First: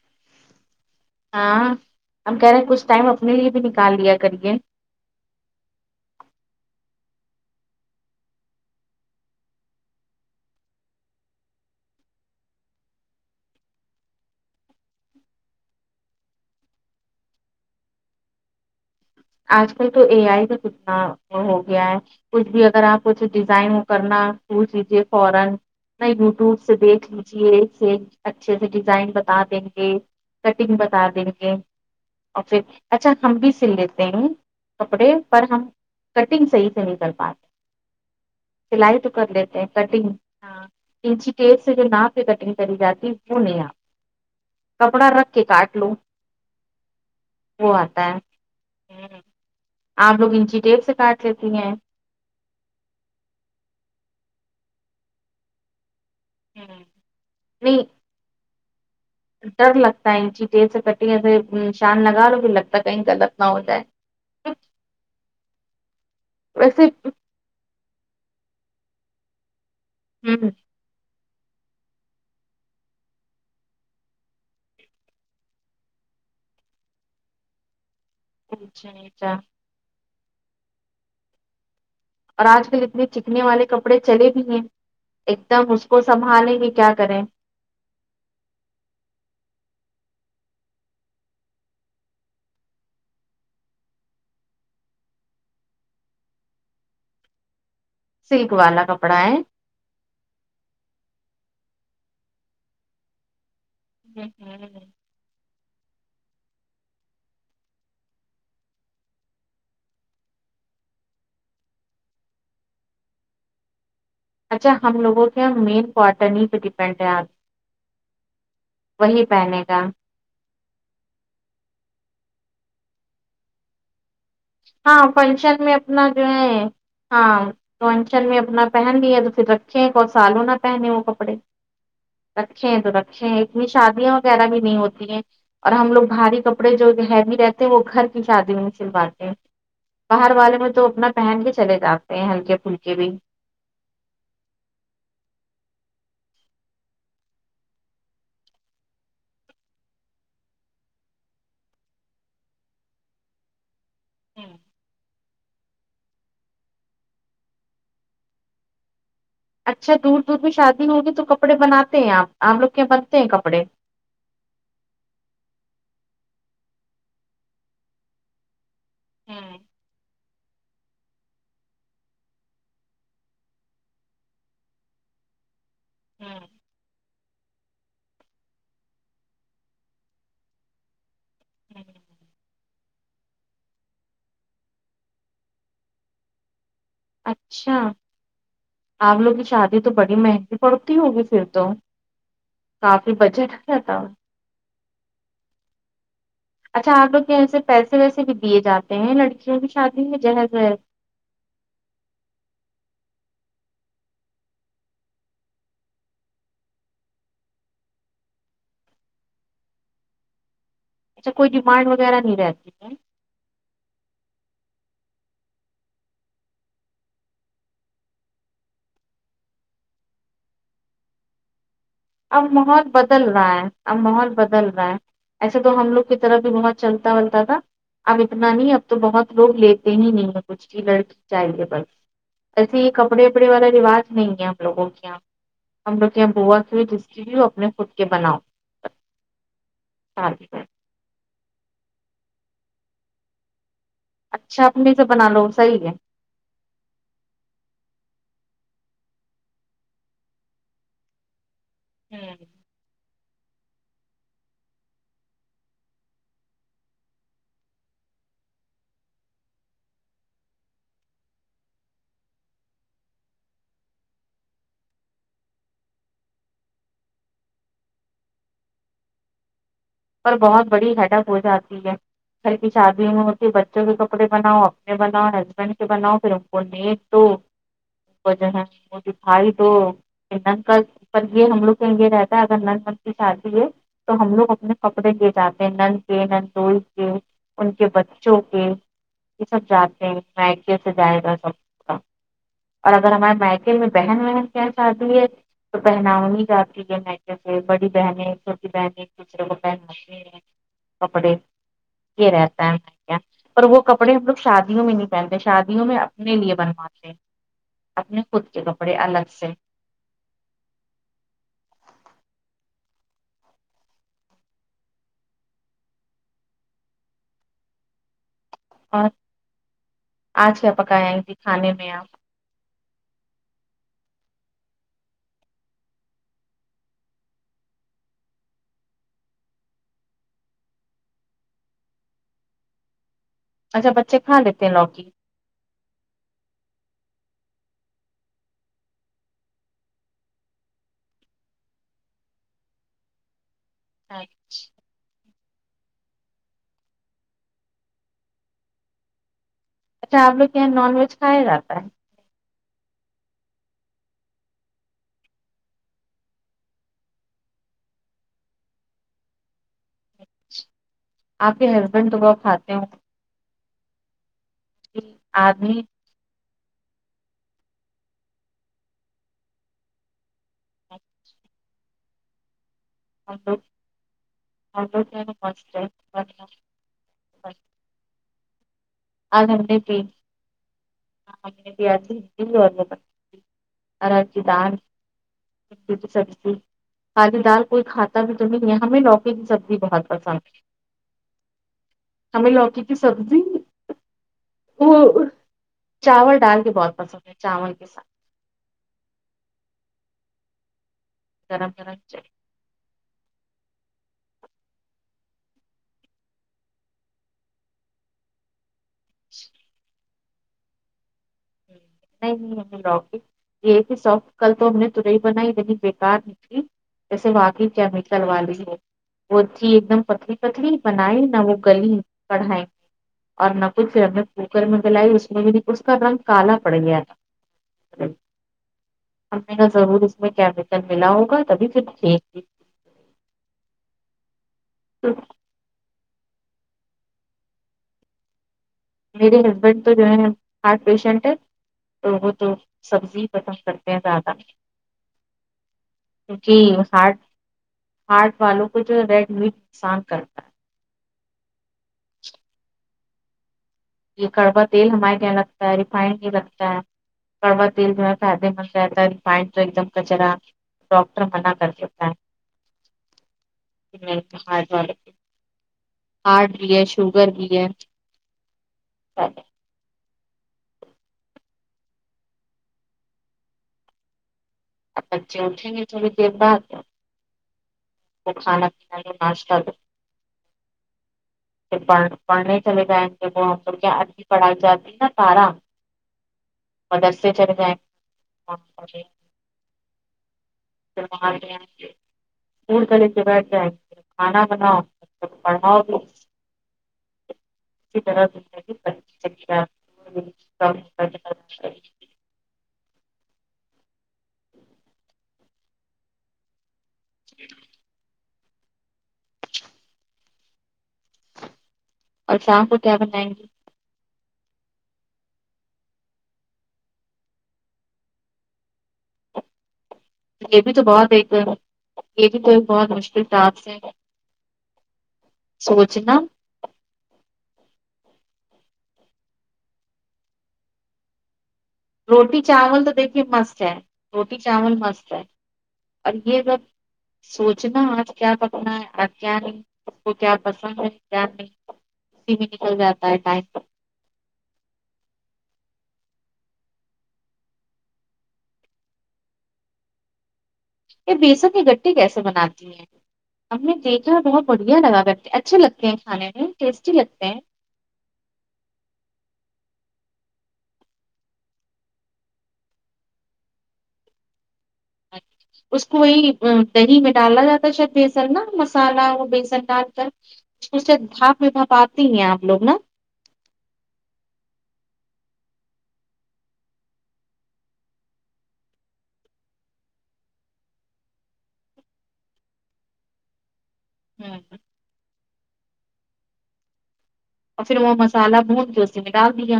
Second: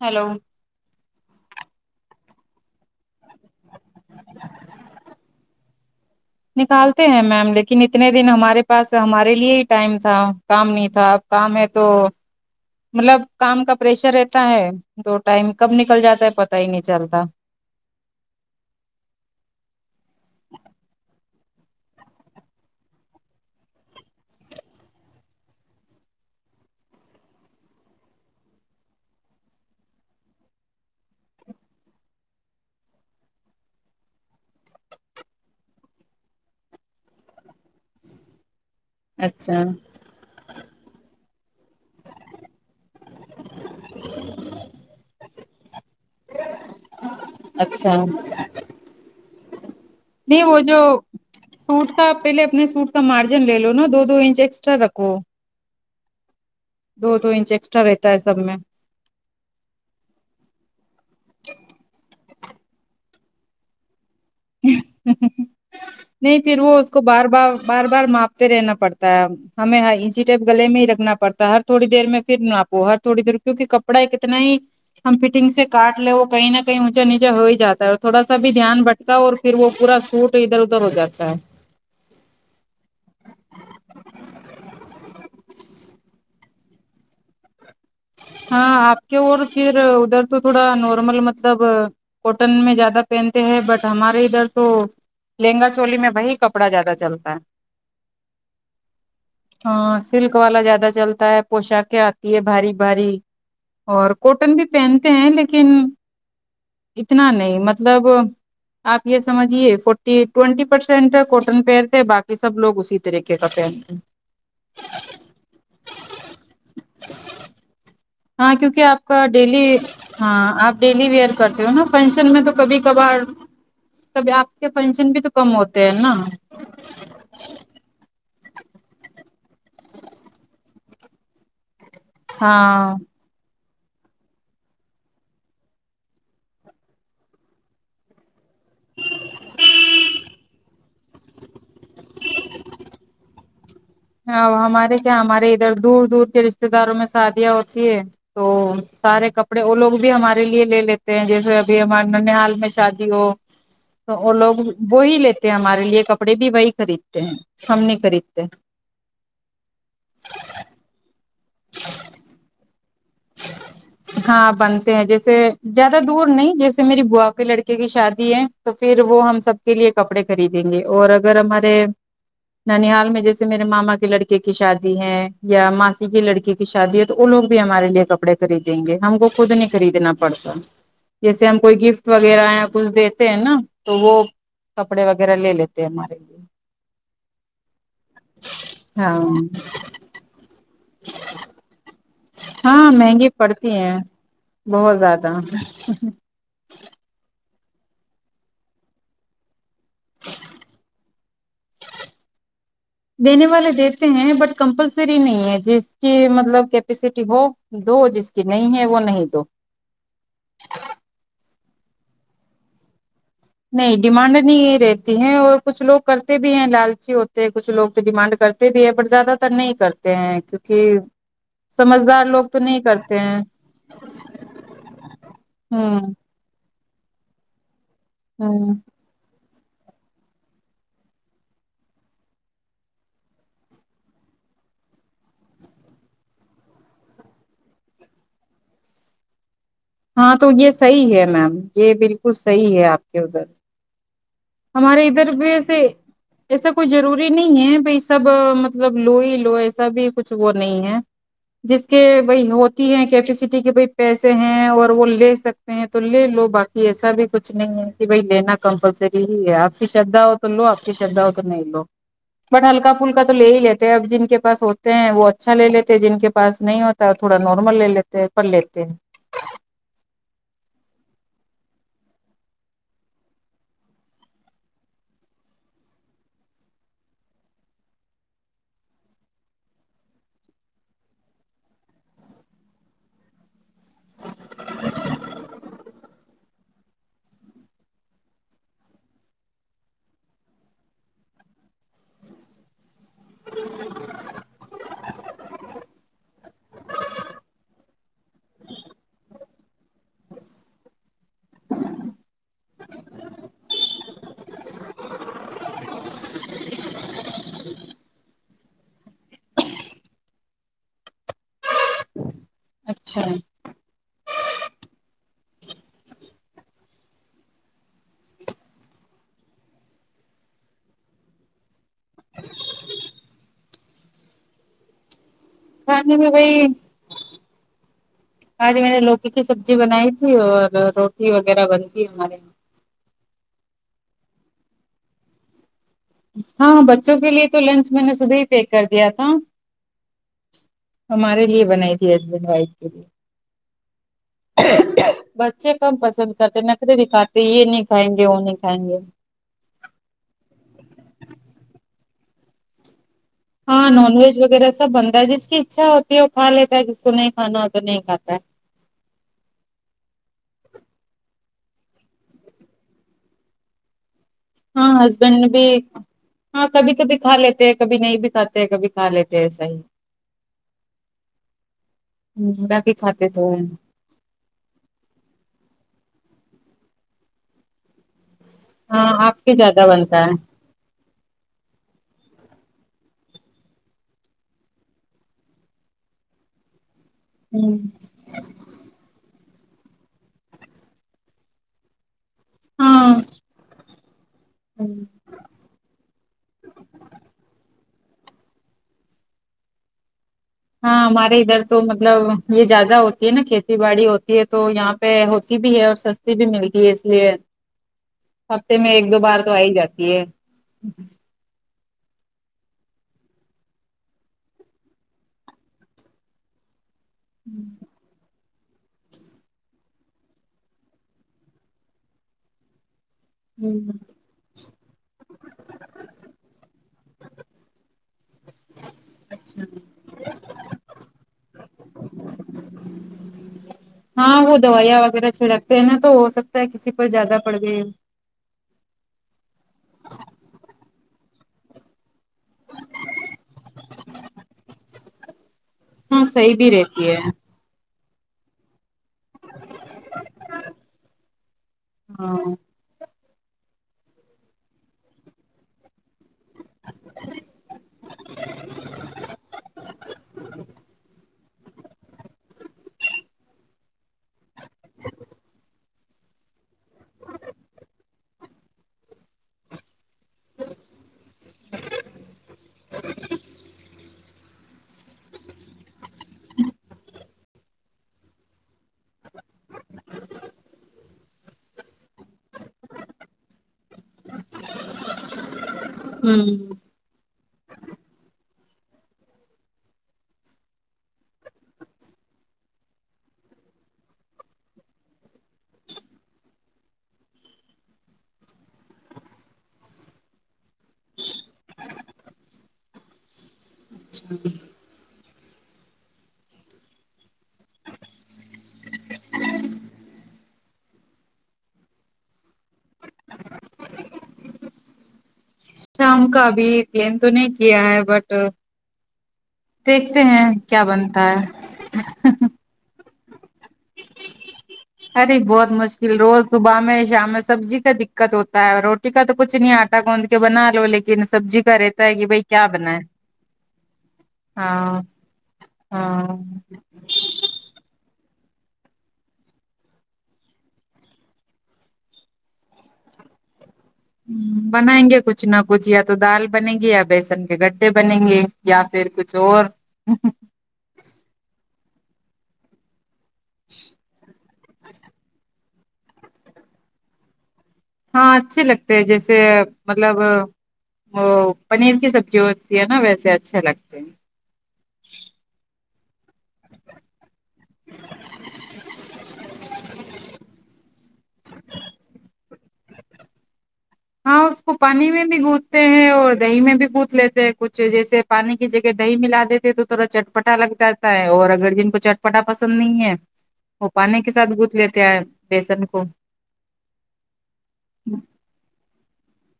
hello ہاں ہم کہہ رہے ہیں کچھ ٹائم اپنے لیے بھی نکال لیا کریے نکالتے ہیں میم لیکن اتنے دن ہمارے پاس ہمارے لیے ہی ٹائم تھا کام نہیں تھا اب کام ہے تو مطلب کام کا پریشر رہتا ہے دو ٹائم کب نکل جاتا ہے پتا ہی نہیں چلتا آج کل تو اے آئی کا کتنا ہو گیا ہے کچھ بھی اگر آپ کچھ ڈیزائن کرنا وہ چیزیں فورن میں یوٹیوب سے دیکھ لیجے اچھے سے ڈیزائن بتا دیں گے کٹنگ بتا دیں گے اور پھر اچھا ہم بھی سل لیتے تے ہے کپڑے پر ہم کٹنگ صحیح سے نہیں کر پاتے سلائی تو کر لیتے اچھا ہیں کٹنگ ہاں انچی ٹیپ سے جو ناپ کے کٹنگ کری جاتی ہے وہ نہیں اتا کپڑا رکھ کے کاٹ لو وہ اچھا آتا آپ لوگ انچی ٹیپ سے کاٹ لیتی ہیں آپ پہلے اپنے سوٹ کا مارجن لے لو نا دو دو انچ ایکسٹرا رکھو دو دو انچ ایکسٹرا نہیں رہتا ہے سب میں ڈر لگتا ہےچیٹیل سے کٹ ایے شان لگاارو بھی لگتا ہے کہیں غلط نہ ہو جائے نہیں پھر وہ ویسے اس کو بار بار بار بار ماپتے رہنا پڑتا ہے ہمیں ٹائپ ہمم گلے میں ہی رگنا پڑتا ہر تھوڑی دیر میں پھر ن آپو ہر تھوڑی دیر میں کیونکہ کپڑا اتنا ہی ہم فٹنگ سے کاٹ لے وہ کہیں نہ کہیں اونچا نیچے ہو ہی جاتا ہے تھوڑا سا بھی دھیان اچھا بٹا اچھا اور پھر وہ پورا سوٹ ادھر ادھر ہو جاتا ہے اور آج کل اتنے چکنے والے کپڑے چلے بھی ہیں ایک دم اس کو سنبھالیں کی کیا کریں ہاں آپ کے اور پھر ادھر تو تھوڑا نارمل مطلب کوٹن میں زیادہ پہنتے ہیں بٹ ہمارے ادھر تو لہنگا چولی میں وہی کپڑا جیادہ چلتا ہے سلک والا کپڑا ہے ہاں سلک والا زیادہ چلتا ہے پوشاکیں آتی ہے بھاری بھاری اور کوٹن بھی پہنتے ہیں لیکن اتنا نہیں مطلب آپ یہ سمجھیے فورٹی ٹوینٹی پرسینٹٹن کوٹن پھر تھے باقی سب لوگ اسی طریقے کپھن اچھا ہم لوگوں کے یہ مین کوٹرنی پہ ڈیپینڈ ہے آپ ہاں کیونکہ آپ کا وہی پہنے ڈیلی کا ہاں آپ ڈیلی ویئر کرتے ہو نا فنشن میں تو کبھی کبھار کبھی آپ کے ہاں پینشن بھی تو کم فنکشن میں ہوتے ہیں اپنا نا جو ہے ہاں تو انچل میں اپنا پہن لیا تو پھر رکھے کو سالوں نہ پہن وہ کپڑے رکھے ہیں تو ہاں رکھے ہیں اتنی شادیاں وغیرہ بھی نہیں ہوتی ہیں اور ہم لوگ بھاری کپڑے جو ہیوی رہتے ہیں وہ گھر کی شادی میں سلواتے ہیں باہر والے میں تو اپنا پہن کے چلے جاتے ہیں ہلکے پھلکے بھی ہاں ہمارے کیا ہمارے ادھر دور دور کے رشتے داروں مے سادیا ہوتی ہے تو سارے کپڑے وہ لوگ بھی ہمارے لیے لے لیتے ہیں جیسے ابھی ہمار نن حال میں شادی ہو تو وہ ہوں لوگ وہی لیتے ہیں ہمارے لیے کپڑے بھی وہی خریدتے ہیں ہم نہیں خریدتے ہیں اچھا دور دور میں شادی ہوگی تو کپڑے بناتے ہیں آپ آپ لوگ کے بنتے ہیں کپڑے ہاں بنتے ہیں جیسے جیادہ دور نہیں جیسے میری بوا کے لڑکے کی شادی ہے تو پھر وہ ہم ہوں سب کے لیے کپڑے خریدیں گے اور اگر ہمارے ننحال میں جیسے میرے ماما کے لڑکے کی شادی ہے یا ماسی کی ہوں لڑکی کی شادی ہے تو وہ لوگ بھی ہمارے لیے کپڑے خریدیں گے ہم کو خود نہیں خریدنا پڑتا جیسے ہم کوئی ہوں گفٹ وغیرہ کچھ دیتے ہیں نا تو وہ کپڑے وغیرہ لے لیتے ہیں ہمارے لیے اچھا آپ لوگوں کی ہاں شادی تو بڑی مہنگی پڑتی ہوگی پھر تو ہاں کافی مہنگی بجٹ پڑتی رہتا ہیں ہو بہت زیادہ اچھا آپ لوگ یہاںس سے پیسے ویسے بھی دیے جاتے ہیں لڑکیوں کی شادی میں جہیز وہیز دینے والے دیتے ہیں بٹ کمپلسری نہیں ہے جس کی مطلب کیپیسٹی ہو دو جس کی نہیں ہے وہ نہیں دو اچھا کوئی ڈیمانڈ وغیرہ نہیں رہتی نہیں ڈیمانڈ نہیں رہتی ہے اور کچھ لوگ کرتے بھی ہیں لالچی ہوتے کچھ لوگ تو ڈیمانڈ کرتے بھی ہے پر زیادہ تر نہیں کرتے ہیں کیونکہ سمجھگار اب ماحول بدل رہا ہے اب ماحول بدل رہا ہے ایسے تو ہم ہوں لوگ کی طرف بھی بہت چلتا بلتا تھا اب اتنا نہیں ہوں اب تو بہت لوگ لیتے دین ہی نہیں ہے کچھ کی لڑک چاہیے بس ایسے ہی کپڑے وپڑے والا رواج نہیں ہے ہم لوگوں کے یہاں ہم لوگ کے یہاں بو پھر جس کے بھی ہو اپنے خود کے بناؤ ہاں شادی تو میں یہ صحیح ہے میم یہ بالکل صحیح ہے آپ کے ادھر اچھا اپنے ہمارے سے ادھر بنا لو بھی ایسے صحیح ایسا کوئی ضروری نہیں ہے بائی سب مطلب لو ہی لو ایسا بھی کچھ وہ نہیں ہے جس کے ہے وہی ہوتی ہے کیپیسٹی کے ب پیسے ہیں اور وہ لے سکتے ہیں تو لے لو باقی ایسا بھی کچھ نہیں ہے کہ بھائی لینا کمپلسری ہی ہے آپ کی شردھا ہو تو لو آپ کی شردھا ہو تو نہیں لو بٹ ہلکا پھلکا تو لے ہی لیتے ہیں اب جن کے پاس ہوتے ہیں وہ اچھا لے لیتے جن کے پاس نہیں ہو تا ہ تھوڑا نارمل لے لیتے ہے پر لیتے ہیں پر بہت بڑی ہیڈک ہو جاتی ہے گھر کی شادی میں ہوتی بچوں کے کپڑے بناؤ اپنے بناؤ ہسبینڈ کے بناؤ پھر ان کو نیک تو وجہ ہے ان کی فائل دو نند کا پر یے ہم لوگ کے لیے رہتا ہے اگر نند کی شادی ہے تو ہم لوگ اپنے کپڑے کیے جاتے ہیں نند کے نندوی کے ان کے بچوں کے یے سب جاتے ہیں مائکیے سے جایگا سب اور اگر ہمارے مائکے میں بہن وہن کے یہاں شادی تو پہناؤ نہیں جاتی ہے مائی کے سے بڑی بہنیں چھوٹی بہنیں کچھ بہنوئی کے کپڑے یے رہتا ہے پر وہ کپڑے ہم لوگ شادیوں میں نہیں پہنتے شادیوں میں اپنے لیے بنواتے ہیں اپنے خود کے کپڑے الگ سے اچھا اور آج کیا پکایا ہے جی کھانے میں آپ کھانے میں وہی آج میں نے لوکی کی سبزی بنائی تھی اور روٹی وغیرہ بنتی ہے ہمارے یہاں اچھا بچے کھا لیتے ہیں لوکی ہاں بچوں کے لیے تو لنچ میں نے صبح ہی پیک کر دیا تھا ہمارے لیے بنائی تھی ہسبینڈ وائف کے لیے اچھا بچے کم پسند کرتے نخرے دکھاتے یے نہیں کھائیں گے وہ نہیں کھائیں گے اچھا آپ لوگ کے یہاں نان ویج کھایا جاتا ہے ہاں نان ویج وغیرہ سب بنتا ہے جس کی اکچھا ہوتی ہے وہ کھا لیتا ہے جس کو نہیں کھانا ہو تو نہیں کھاتا ہے آپ کے ہسبینڈ تو وہ کھاتے ہو ہاں ہسبینڈ نے بھی آدمی ہاں کبھی کبھی کھا لیتے ہیں کبھی نہیں بھی کھاتے ہیں کبھی کھا لیتے ایسا ہی اچھا لاکے کھاتے تو [unintelligible] ہاں آپ اج کے ہم نے زیادہ پی بنتا [unintelligible] روٹی سبزی خالی دال ہے کوئی کھاتا بھی نہیں ہے ہمیں لوکی کی سبزی بہت پسند ہممیں لوکی کی ہاں سبزی چاول دال کے بہت پسند ہے چاول کے ساتھ ہاں ہمارے ادھر گرم تو گرم مطلب چ یے زیادہ ہوتی ہے نا کھیتی باڑی ہوتی ہے تو یہاں پے ہوتی بھی ہے اور سستی بھی ملتی ہے اس لیے ہفتے میں ایک دو بار تو آ ہی جاتی ہے نہیں لوکی [unintelligible] یے کہ سف کل تو ہم نے ترائی بنائی اتنی بےکار نکلی جیسے واقع کیا وہ تھی ایک دم پتلی پتلی بنائی نہ وہ گلی کڑھائی [unintelligible] اور نہ کچھ ہم نے کوکر میں گلائی اس میں بھی نہیں اس کا رنگ کالا پڑ گیا تھا ہم نے کہا ضرور اس میں کیمی کل ملا ہوگا تبھی [unintelligible] ہاں وہ دوائ تو وغیرہ چھڑک تےہے تو ہو سکتا ہے کسی پر زیادہ پڑ گئی ہو میرے ہسبینڈ تو جو ہے ہارٹ پیشنٹ ہے تو وہ تو سبزی ہی پسند کرتے ہیں زیادہ ہاں صحیح کیونکی بھی اس رہتی ہے ہارٹ ہارٹ والوں کو جو ہے ریڈ میٹ نقصان کرتا ہے ہاں یہ کڑوا تیل ہمارے کیاں لگتا ہے ریفائن نہیں لگت ا کڑوا تیل جو فائدے مند رہتا ہے ریفائن ایک دم کچرا ڈاکٹر منع کر دیتا ہے ہارٹ والے ہارٹ بھی ہے شوگر بھی ہے [unintelligible] [inaudible] آپ بچے اٹھیں گے تھوڑی دیر بعد کھانا پینا میں ناشتہ پ پڑ پڑھنے چلے جائیں وہ کیا ادھی پڑھائی جاتی ہے نا تارہ ہوں مدرسے چلے جاینگے [unintelligible] [unintelligible] دور گلے سے بیٹھ جائ کھانا بناؤ پڑھاؤ [unintelligible] اچھا [unintelligible] چ اور شام کو کیا بنائیں گی شام کا ابھی پلین تو نہیں کیا ہے بٹ دیکھتے ہیں یہ بھی کیا تو بہت بنتا ایک ہے یہ بھی کوئی بہت مشکل ٹاسک ہے ارے بہت مشکل سوچنا روز صبح میں شام میں سبزی کا دقت ہوتا ہے روٹی کا تو کچھ نہیں آٹا گوند کے بنا لو لیکن سبزی کا رہ روٹی چاول تو دیکھیے مسٹ ہے روٹی چاول ہاں مسٹ ہے اور ہاں یہ سب سوچنا آج کیا پکنا ہے آج کیا نہیں اس کو کیا پسند ہے کیا نہیں اسی میں نکل جاتا ہے ٹائم بنائیں گے کچھ نہ کچھ یا تو دال بنیں گے یا بیسن کے گڈھے بنیں گے یا پھر کچھ اور [unintelligible] یہ بیسن کی گٹی کیسے بناتی ہیں ہم نے دیک کھ بہت بڑھیا لگا کرتے ہیں اچھے لگتے ہیں کھانے میں ٹیسٹی لگتے ہیں ہاں اچھے لگتے ہیں جیسے مطلب وہ پنیر کی سبزی ہوتی ہے نا ویسے اچھے لگتے ہیں ا [unintelligible] اس کو وہی دہی میں ڈالا جاتا شاید بیسن نا مسالہ وہ بیسن ڈال کر اس سے بھاپ میں بھپاتی ہی ہیں آپ لوگ نا ہاں اس کو پانی میں بھی گدتے ہیں اور دہی میں بھی گد لیتے ہیں کچھ جیسے پانی کی جگہ دہی ملا دیتے تو تھوڑا چٹپٹا لگ جاتا ہے اور اگر جن کو چٹپٹا پسند نہیں ہے وہ پانی کے ہوں ساتھ گتھ لیتے ہیں بیسن کو اور پھر وہ مسالہ بھون کے اس میں ڈال دیا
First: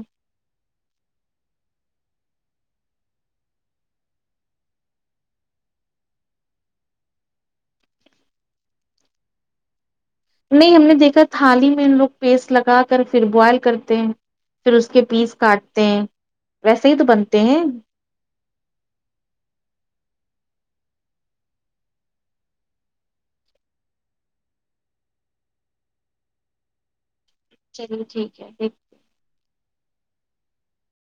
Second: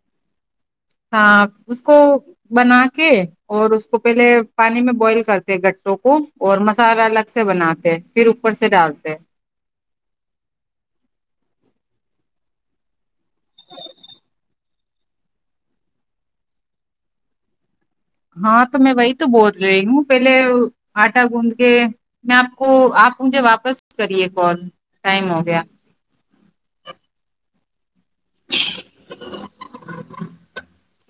ہاں اس کو بنا کے اور اس کو پہلے پانی میں بوائل کرتے گٹوں کو اور مسالہ الگ سے بناتے پھر اوپر سے ڈالتے نہیں ہم نے دیکھا تھالی میں لوگ پیسٹ لگا کر پھر بوائل کرتے ہیں پھر اس کے پیس کاٹتے ہیں ویسے ہی تو بنتے ہیں ہاں تو میں وہی تو بول رہی ہوں پہلے آٹا گوند کے میں آپ کو آپ مجھے واپس کریے کال ٹائم ہو گیا چلیے ٹھیک ہے ایک